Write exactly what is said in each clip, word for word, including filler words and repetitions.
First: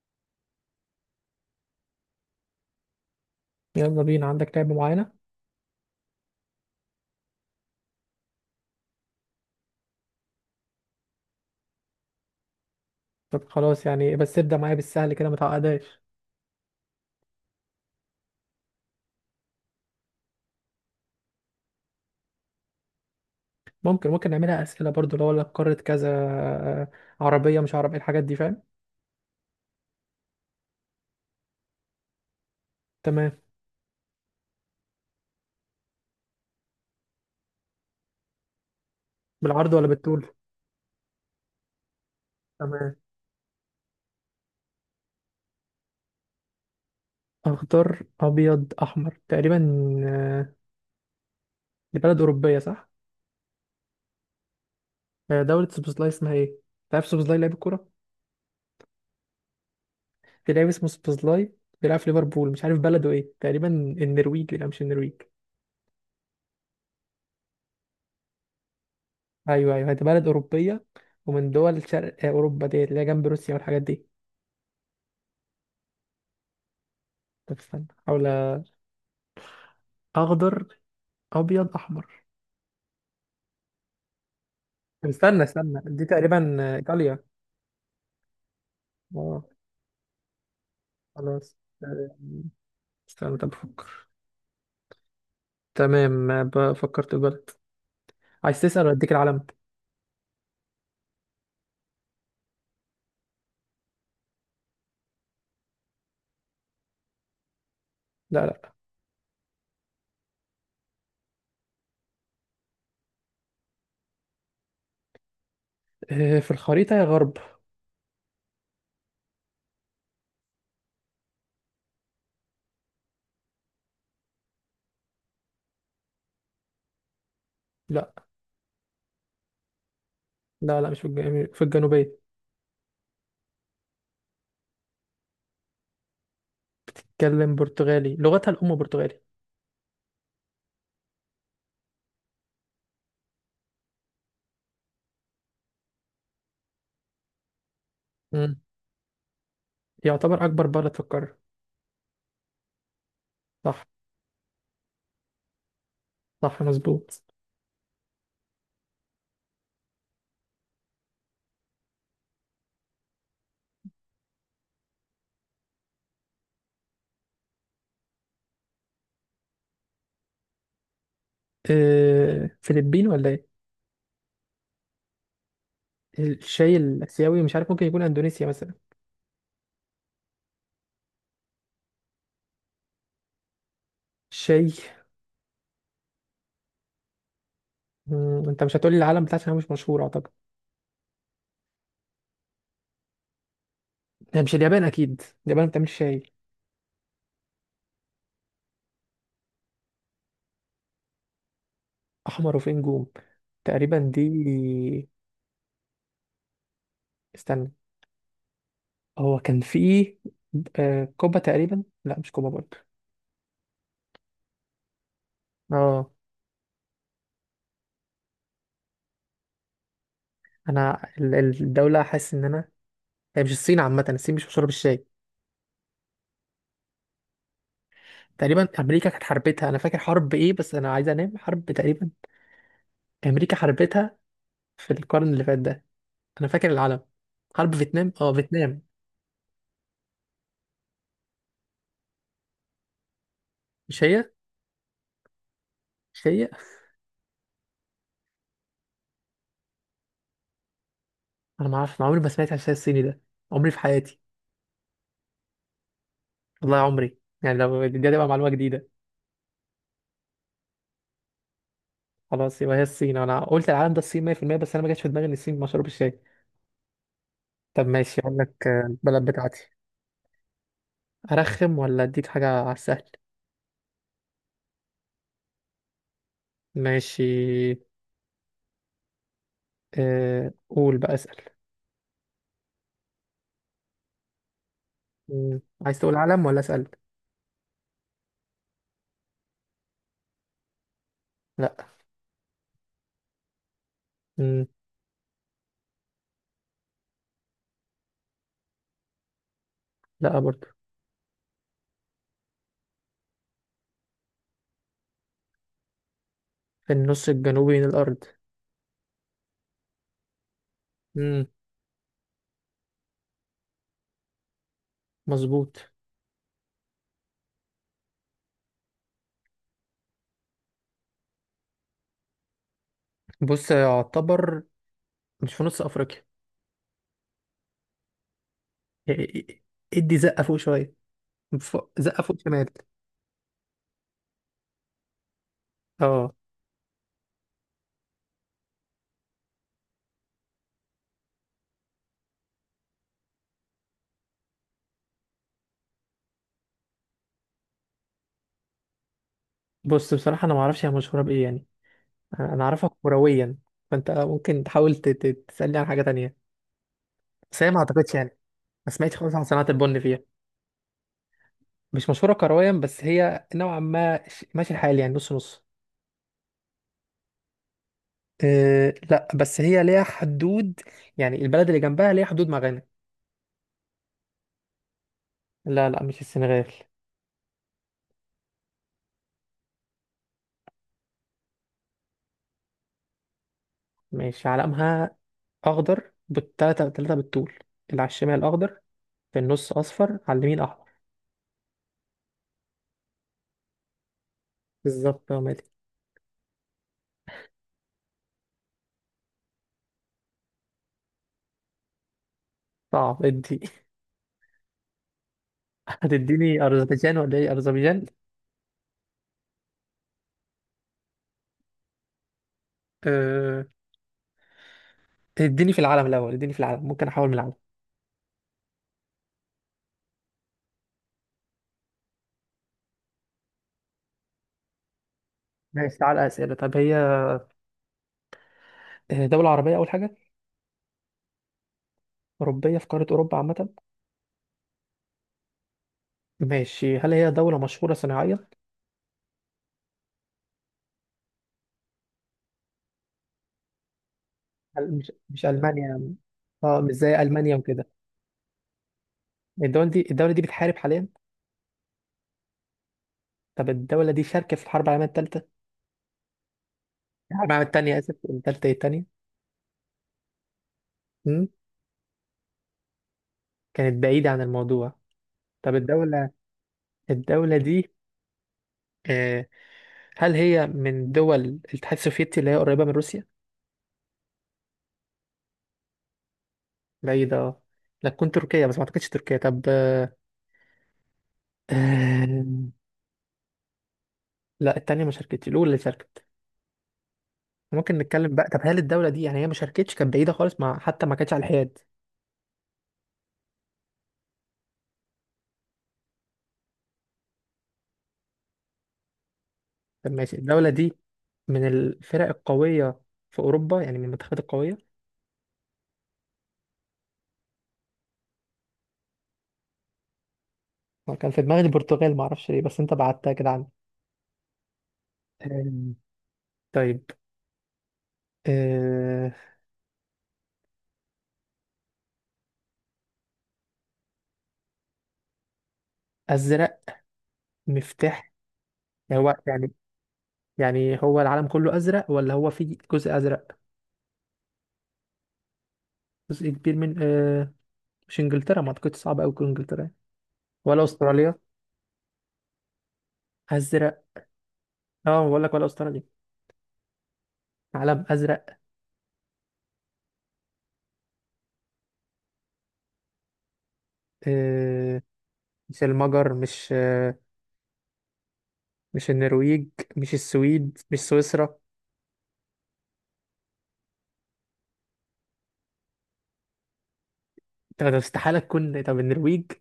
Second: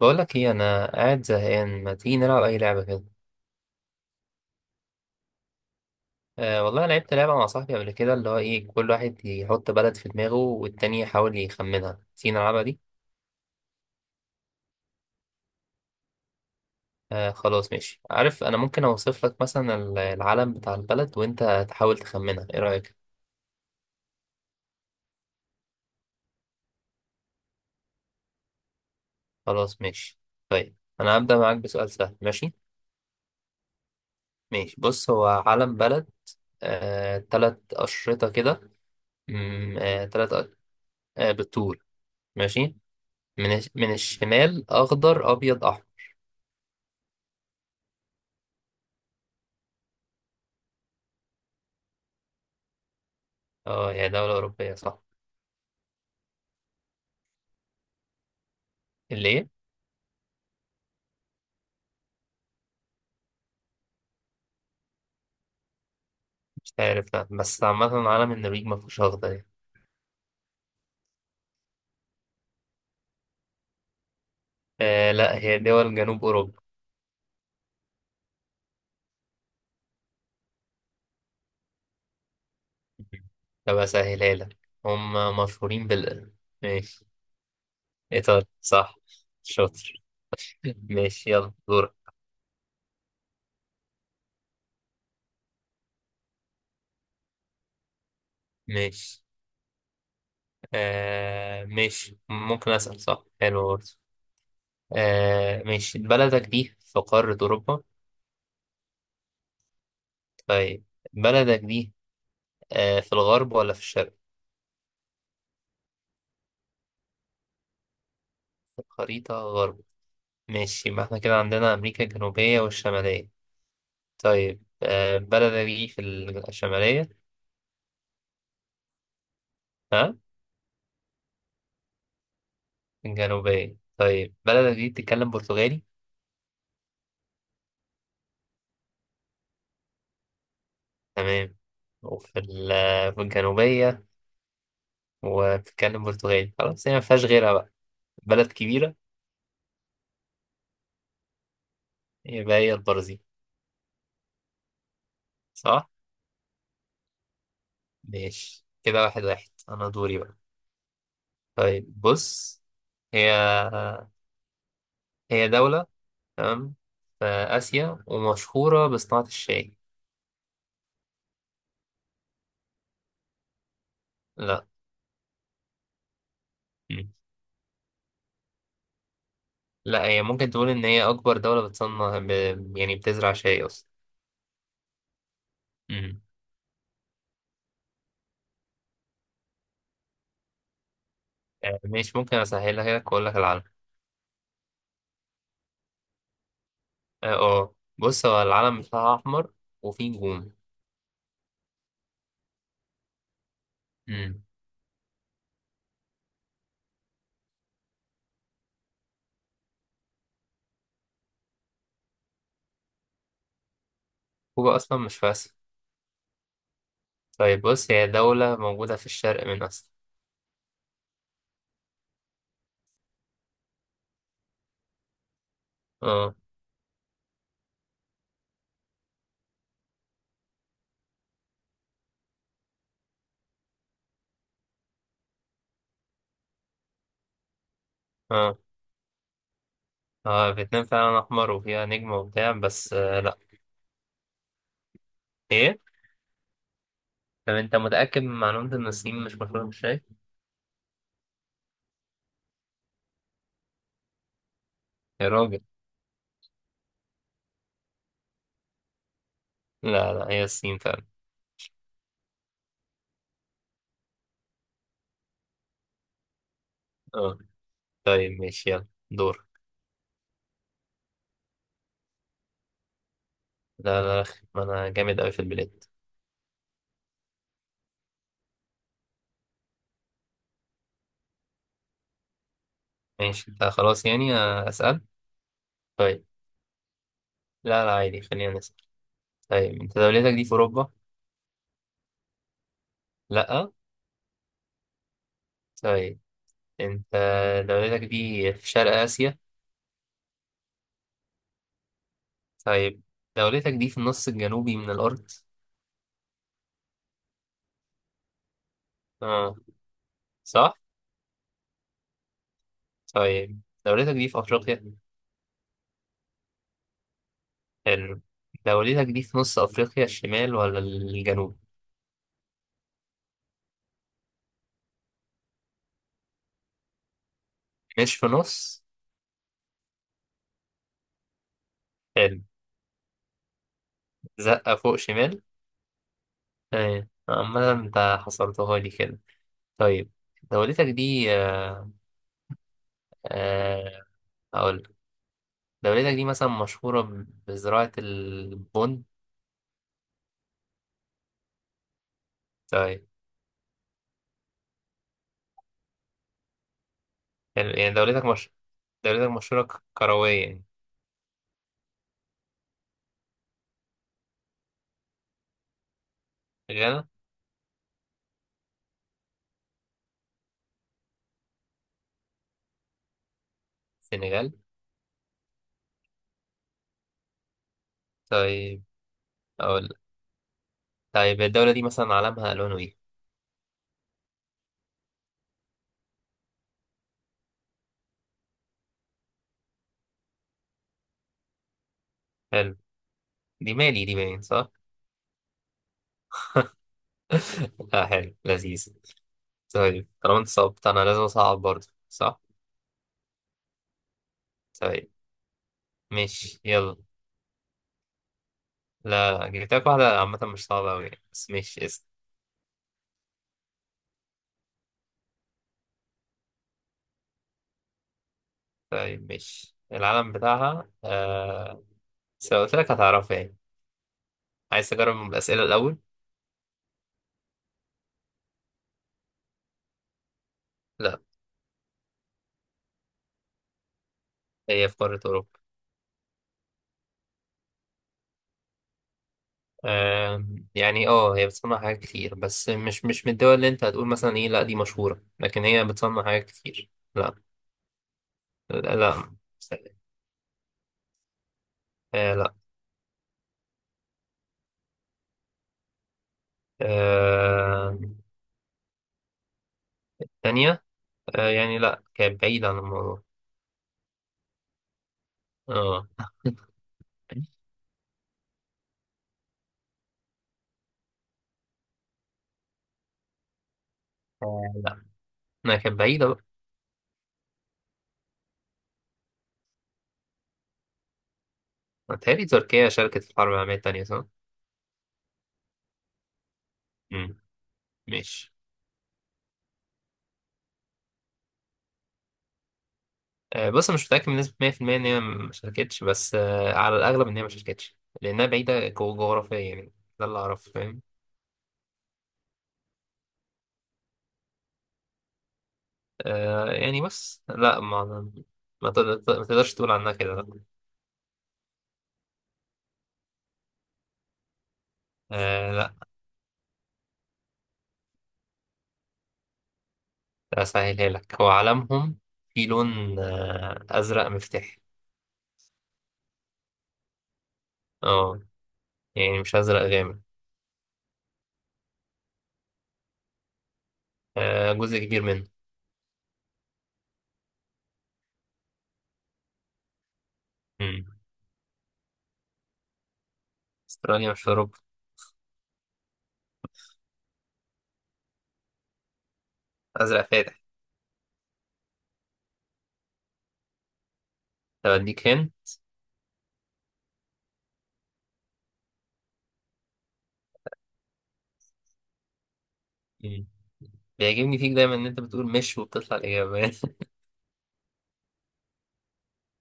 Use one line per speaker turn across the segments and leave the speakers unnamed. بقول لك ايه، انا قاعد زهقان، ما تيجي نلعب اي لعبه كده؟
يلا بينا. عندك لعبة معينة؟
أه والله، أنا لعبت لعبه مع صاحبي قبل كده، اللي هو ايه، كل واحد يحط بلد في دماغه والتاني يحاول يخمنها. تيجي نلعبها دي؟
طب خلاص يعني، بس ابدأ معايا بالسهل كده، ما تعقدهاش.
أه خلاص ماشي، عارف انا ممكن اوصف لك مثلا ال- العلم بتاع البلد وانت تحاول تخمنها، ايه رايك؟
ممكن ممكن نعملها أسئلة برضو؟ لو اقول لك قارة كذا، آه، عربية مش عربية، الحاجات دي فاهم؟
خلاص ماشي. طيب انا هبدا معاك بسؤال سهل، ماشي.
تمام.
ماشي، بص، هو علم بلد. أه، تلات اشرطه كده.
بالعرض
مم،
ولا
أه
بالطول؟
تلات أ-. أه، بالطول. ماشي.
تمام.
من الش- من الشمال اخضر ابيض احمر.
أخضر أبيض أحمر تقريبا. آه، دي بلد أوروبية صح؟
اه، هي دولة أوروبية صح.
آه، دولة سوبوزلاي، اسمها إيه؟ تعرف سوبوزلاي لاعب الكورة؟
اللي إيه؟
في لاعب اسمه سوبوزلاي، بيلعب في ليفربول. مش عارف بلده إيه، تقريبا النرويج، لا مش النرويج.
مش عارف، لا، بس عامة عالم النرويج ما فيهوش أخضر يعني.
أيوه أيوه، دي بلد أوروبية. ومن دول شرق آه، أوروبا ديت، اللي هي جنب روسيا والحاجات دي.
آه لا، هي دول جنوب أوروبا.
طب استنى، حاول. اخضر ابيض احمر.
طب أسهلها لك.
طب
هم.
استنى استنى،
مشهورين
دي
بال.
تقريبا
ماشي.
ايطاليا.
إيطاليا صح.
اه
شاطر. ماشي، يلا
خلاص.
دورك.
آه، استنى طب بفكر. تمام، ب- فكرت في البلد. عايز تسأل ولا اديك
ماشي.
العلم؟
آه ماشي، ممكن أسأل صح، حلو برضه. آه ماشي، بلدك دي في قارة أوروبا؟
لا لا.
طيب. بلدك دي. آه، في الغرب ولا في الشرق؟
آه، في الخريطة يا غرب.
في الخريطة غرب. ماشي، يبقى احنا كده عندنا أمريكا الجنوبية والشمالية. طيب آه، بلدك دي في. الشمالية.
لا
ها؟
لا لا مش في الجنوب، في الجنوبية.
الجنوبية، طيب بلدك دي بتتكلم برتغالي؟
تتكلم برتغالي، لغتها الأم برتغالي.
تمام. وفي ال- في الجنوبية. وبتتكلم برتغالي، خلاص هي مفيهاش غيرها بقى. بلد
مم.
كبيرة.
يعتبر أكبر بلد في القارة.
يبقى هي البرازيل.
صح.
صح؟
صح مظبوط.
ماشي كده، واحد واحد، أنا دوري بقى. طيب بص. هي. هي دولة. تمام. في آسيا ومشهورة بصناعة الشاي.
آه، فلبين ولا إيه؟
لا.
الشاي الآسيوي مش عارف، ممكن يكون أندونيسيا مثلا.
لا، هي ممكن تقول ان هي اكبر دولة بتصنع ب. يعني بتزرع شاي اصلا.
شاي.
امم.
مم، انت مش هتقولي العالم بتاعتنا مش مشهور اعتقد.
آه، مش ممكن اسهلها لك واقول لك العلم.
هي مش اليابان اكيد؟ اليابان بتعمل شاي.
اه، آه. بص، هو العلم بتاعها احمر. وفيه نجوم.
احمر وفيه نجوم، تقريبا دي.
امم.
استنى. هو كان في، آه، كوبا تقريبا. لا مش كوبا برضه.
كوبا اصلا مش في اسيا.
اه،
طيب بص، هي دولة موجودة في الشرق من اسيا.
انا ال- ال- الدوله، حاسس ان انا. هي مش الصين؟ عامه الصين مش مشهوره بالشاي.
اه.
تقريبا امريكا كانت حربتها، انا فاكر حرب ايه، بس انا عايز انام. حرب تقريبا امريكا حربتها في القرن اللي فات ده. انا فاكر العالم. حرب فيتنام، اه
اه.
فيتنام.
اه، فيتنام فعلا احمر وفيها نجم وبتاع، بس آه لا.
مش هي،
ايه؟
مش هي.
طب انت متأكد من معلومة ان الصين مش مشهورة بالشاي؟
انا ما اعرفش، عمري ما سمعت عن الشاي الصيني ده عمري في حياتي،
يا راجل.
والله عمري. يعني لو دي هتبقى معلومه جديده.
لا لا، هي الصين فعلا.
خلاص يبقى هي الصين، انا قلت العالم ده الصين مية في المية، بس انا ما جاتش في دماغي ان الصين مشروب الشاي.
اه.
طب ماشي، اقول
طيب
لك
ماشي،
آه،
يلا
البلد
دور.
بتاعتي. ارخم ولا اديك حاجه على السهل؟
لا لا أخي، ما انا جامد اوي في البلاد.
ماشي. أه قول بقى، اسال.
ماشي آه خلاص يعني، آه، أسأل.
مم. عايز تقول
طيب.
عالم ولا اسال؟
لا لا، عادي خلينا نسأل. طيب أنت دولتك دي في أوروبا؟
لا.
لأ.
مم.
طيب. أنت. دولتك دي في شرق آسيا؟
لا برضه.
طيب. دولتك دي في النص الجنوبي من الأرض؟
في النص الجنوبي من الارض.
آه. صح؟
مم.
طيب دولتك دي في أفريقيا؟
مظبوط.
حلو. دولتك دي في نص أفريقيا الشمال ولا الجنوب؟
بص، يعتبر. مش في نص افريقيا.
مش في نص؟
إيه- إيه- إيه. ادي زقه فوق شويه. فوق- زقه فوق
حلو.
شمال.
زقة فوق شمال؟
اه.
طيب، عمال أنت حصرتها لي كده. طيب. دولتك دي آه آه، هقول دولتك دي مثلا مشهورة ب- بزراعة البن.
بص بصراحة أنا معرفش هي مشهورة بإيه يعني، أنا أنا أعرفها
طيب.
كرويا. فأنت ممكن تحاول ت- ت- تسألني عن حاجة تانية، بس هي
حلو.
ما
يعني
أعتقدش
دولتك
يعني.
مش.
ما سمعتش
دولتك
خالص عن
مشهورة
صناعة
ك-
البن فيها.
كروية يعني.
مش مشهورة كرويا، بس هي نوعا ما ش- ماشي الحال يعني، نص نص.
غانا.
أه لا، بس هي ليها حدود، يعني البلد اللي جنبها ليها حدود مع غانا.
سنغال.
لا لا، مش السنغال.
طيب. أقول. طيب الدولة دي مثلا علمها ألوانه إيه؟
ماشي، علمها أخضر بالتلاتة، تلاتة بالطول، اللي على الشمال أخضر، في النص أصفر، على اليمين أحمر.
حلو. دي مالي دي، باين صح؟
بالظبط يا مالك.
لا، حلو لذيذ. طيب، طالما أنت صعبت أنا لازم أصعب برضه صح؟
صعب ادي.
طيب. ماشي
هتديني
يلا.
أذربيجان ولا إيه؟ أذربيجان.
لا لا، جبت لك واحدة عامة مش صعبة أوي يعني، بس ماشي اسم.
أه... اديني في العالم الأول، اديني في العالم ممكن أحاول من العالم.
طيب ماشي، العلم بتاعها آه... بس لو قلت لك هتعرفها يعني. عايز تجرب الأسئلة
ماشي،
الأول؟
تعالى أسئلة. طب هي آه، دولة عربية أول حاجة؟
لا.
أوروبية، في قارة أوروبا عامة.
هي في قارة أوروبا.
ماشي، هل هي دولة مشهورة صناعيا؟
آم، يعني اه هي بتصنع حاجات كتير، بس مش مش من الدول اللي انت هتقول مثلا ايه لا دي
هل مش
مشهورة،
مش
لكن هي
ألمانيا؟
بتصنع حاجات
اه
كتير،
مش زي
لا.
ألمانيا وكده.
لا لا.
الدولة دي الدولة دي بتحارب حاليا؟
آه لا.
طب الدولة دي شاركة في الحرب العالمية الثالثة؟ الحرب العالمية
آه.
الثانية آسف، الثالثة إيه، الثانية.
تانية.
مم؟
آه يعني لا، كانت بعيدة عن الموضوع.
كانت بعيدة عن الموضوع. طب
اه.
الدولة، الدولة دي، آه، هل هي من دول الاتحاد السوفيتي اللي هي قريبة من روسيا؟
آه، لا ما كانت بعيدة بقى.
بعيدة اه. لا تكون تركيا؟ بس ما اعتقدش تركيا. طب آه،
متهيألي
آم،
تركيا شاركت في الحرب العالمية التانية صح؟
لا التانية ما شاركتش، الأولى اللي شاركت.
مم.
ممكن نتكلم بقى؟
ماشي،
طب هل الدولة دي يعني هي ما شاركتش، كانت بعيدة خالص، مع حتى ما كانتش على الحياد؟
آه بص أنا مش متأكد بنسبة مية في المية إن هي ما شاركتش، بس آه على الأغلب إن هي ما شاركتش. لأنها بعيدة جو- جغرافيا يعني.
طب
ده
ماشي،
اللي
الدولة
أعرفه
دي
فاهم.
من الفرق القوية في أوروبا يعني، من المنتخبات القوية؟
آه يعني بس لا ما. ما تقدر- ما تقدرش تقول عنها كده، لا.
أنا كان في دماغي البرتغال، ما اعرفش ليه، بس أنت بعتها كده عني.
آه
آم،
لا،
طيب، آه،
اسهلها لك، هو علمهم. في لون آه ازرق مفتاحي.
أزرق مفتاح؟
اه.
يعني هو
يعني مش
يعني،
ازرق غامق.
يعني هو العالم كله أزرق ولا هو في جزء أزرق؟
آه، جزء كبير منه.
جزء كبير من آه، مش انجلترا؟ ما اعتقدش صعب قوي تكون انجلترا يعني. ولا
مم.
استراليا؟ ازرق.
استراليا مش في اوروبا.
اه بقول لك، ولا استراليا؟ علم ازرق.
ازرق فاتح. طب
آه.
اديك هن.
مش المجر، مش آه مش النرويج، مش السويد، مش سويسرا.
مم. بيعجبني فيك دايما ان انت بتقول مش وبتطلع الاجابه.
طب طب استحاله تكون، طب النرويج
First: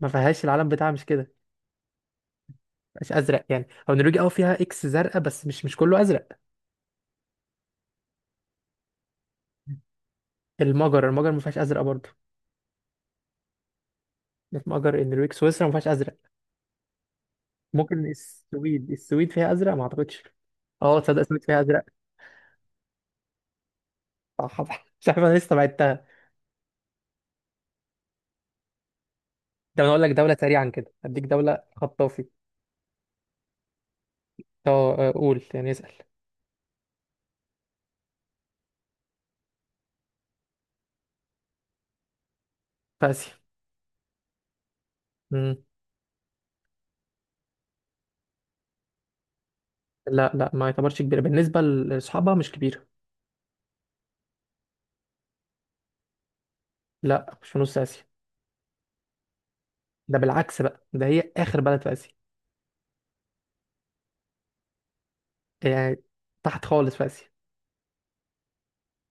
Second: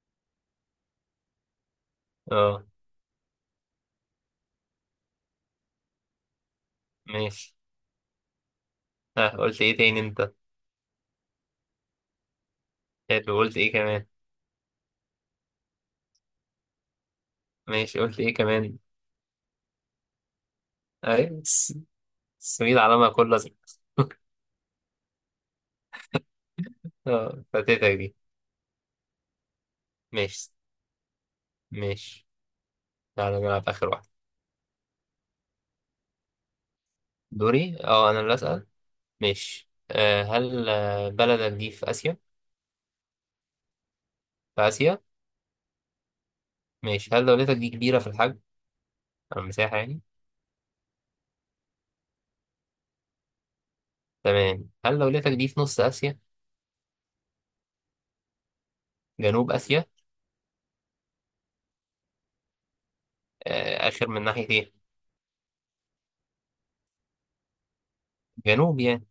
ما فيهاش، العلم بتاعها مش كده،
اه.
مش ازرق يعني. او النرويج اه فيها اكس زرقاء، بس مش، مش كله ازرق.
ماشي. ها، قلت ايه تاني انت؟
المجر، المجر ما فيهاش ازرق برضه.
حلو، قلت ايه كمان؟
المجر النرويج سويسرا ما فيهاش ازرق.
ماشي،
ممكن
قلت ايه كمان؟
السويد، السويد فيها ازرق ما اعتقدش. اه تصدق
ايوه،
السويد فيها
الس-
ازرق.
السويد علمها كله ازرق.
صح صح. مش عارف انا لسه بعدتها.
اه، فاتتك دي.
ده انا اقول لك دولة
ماشي.
سريعا كده، اديك دولة خطافي.
ماشي. تعالى نلعب آخر واحد.
اه آه، قول يعني، اسأل.
دوري، اه أنا اللي أسأل. ماشي، آه هل آه، بلدك دي في آسيا؟
في اسيا.
في آسيا؟
مم.
ماشي، هل دولتك دي كبيرة في الحجم؟ أو المساحة يعني؟
لا لا، ما يعتبرش كبيرة، بالنسبة لاصحابها مش كبيرة.
تمام، هل دولتك دي في نص آسيا؟
لا مش في نص اسيا.
جنوب آسيا؟
ده بالعكس بقى، ده هي اخر بلد في اسيا.
آه، آخر من ناحية إيه؟
يعني تحت خالص في اسيا.
جنوب يعني.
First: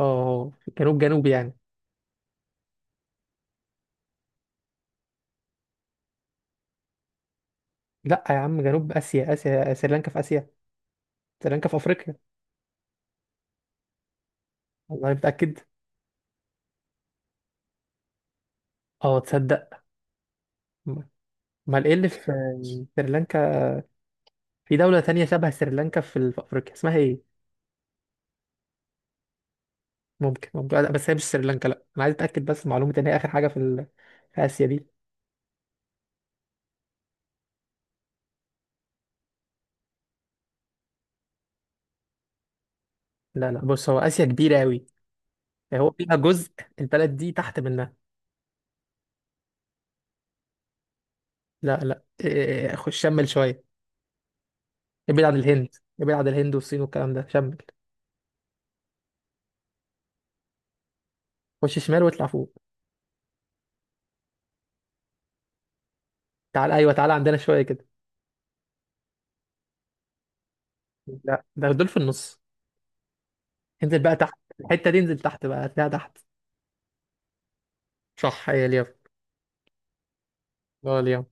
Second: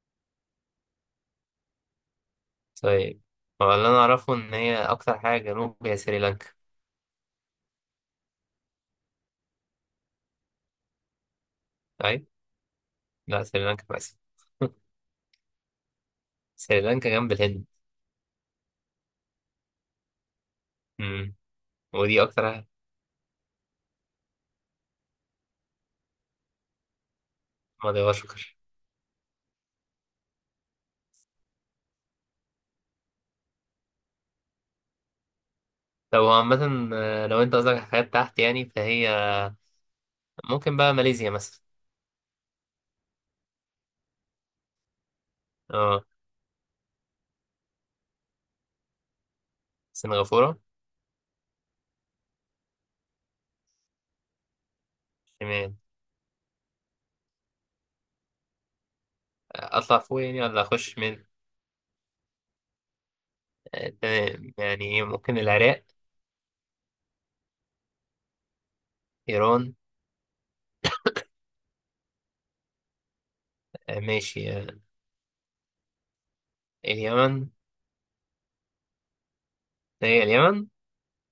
اه في جنوب، جنوب يعني.
طيب. هو اللي أنا أعرفه إن هي أكتر حاجة جنوب هي سريلانكا.
لا يا عم، جنوب اسيا، اسيا سريلانكا في اسيا، سريلانكا في افريقيا.
طيب؟ لا، سريلانكا في آسيا.
والله متأكد.
سريلانكا جنب الهند.
اه تصدق.
مم.
امال ايه اللي
ودي
في
أكتر حاجة.
سريلانكا؟ في دولة تانية شبه سريلانكا في في افريقيا، اسمها ايه؟
مدغشقر.
ممكن ممكن، لا بس هي مش سريلانكا، لا انا عايز اتاكد بس من معلومه ان هي اخر حاجه في ال... في اسيا دي.
طب هو عامة، آه، لو أنت قصدك على حاجات تحت يعني، فهي. ممكن بقى ماليزيا مثلا.
لا لا، بص هو اسيا كبيره قوي، هو
اه.
فيها جزء، البلد دي تحت منها.
سنغافورة.
لا لا، إيه، خش شمل شويه، ابعد عن الهند.
شمال.
ابعد عن الهند والصين والكلام ده، شمل.
اطلع فوق يعني ولا اخش من.
خش شمال واطلع فوق.
آه، تمام يعني إيه، ممكن العراق.
تعال ايوه، تعال عندنا شويه كده.
ايران.
لا ده دول في النص،
آه،
انزل بقى تحت.
ماشي آه،
الحته دي انزل تحت بقى، هتلاقيها تحت.
اليمن.
صح هي اليمن.
هي اليمن.
اه اليمن.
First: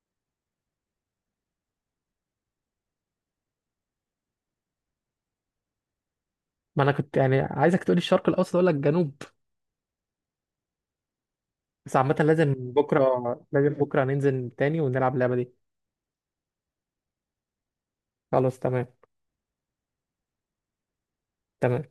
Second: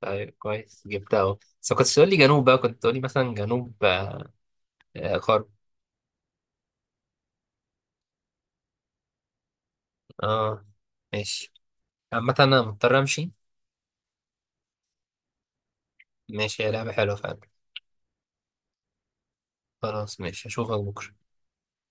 طيب، كويس جبتها اهو. بس ما كنتش تقول لي جنوب بقى، كنت تقول لي مثلا جنوب آه، آه، غرب.
ما انا كنت يعني عايزك تقولي الشرق الاوسط، اقول لك جنوب.
اه. ماشي.
بس عامه
عامة
لازم
انا مضطر
بكره،
امشي.
لازم بكره ننزل تاني ونلعب اللعبه دي.
ماشي، يا لعبة حلوة فعلا.
خلاص تمام.
خلاص ماشي، اشوفك بكرة.
تمام.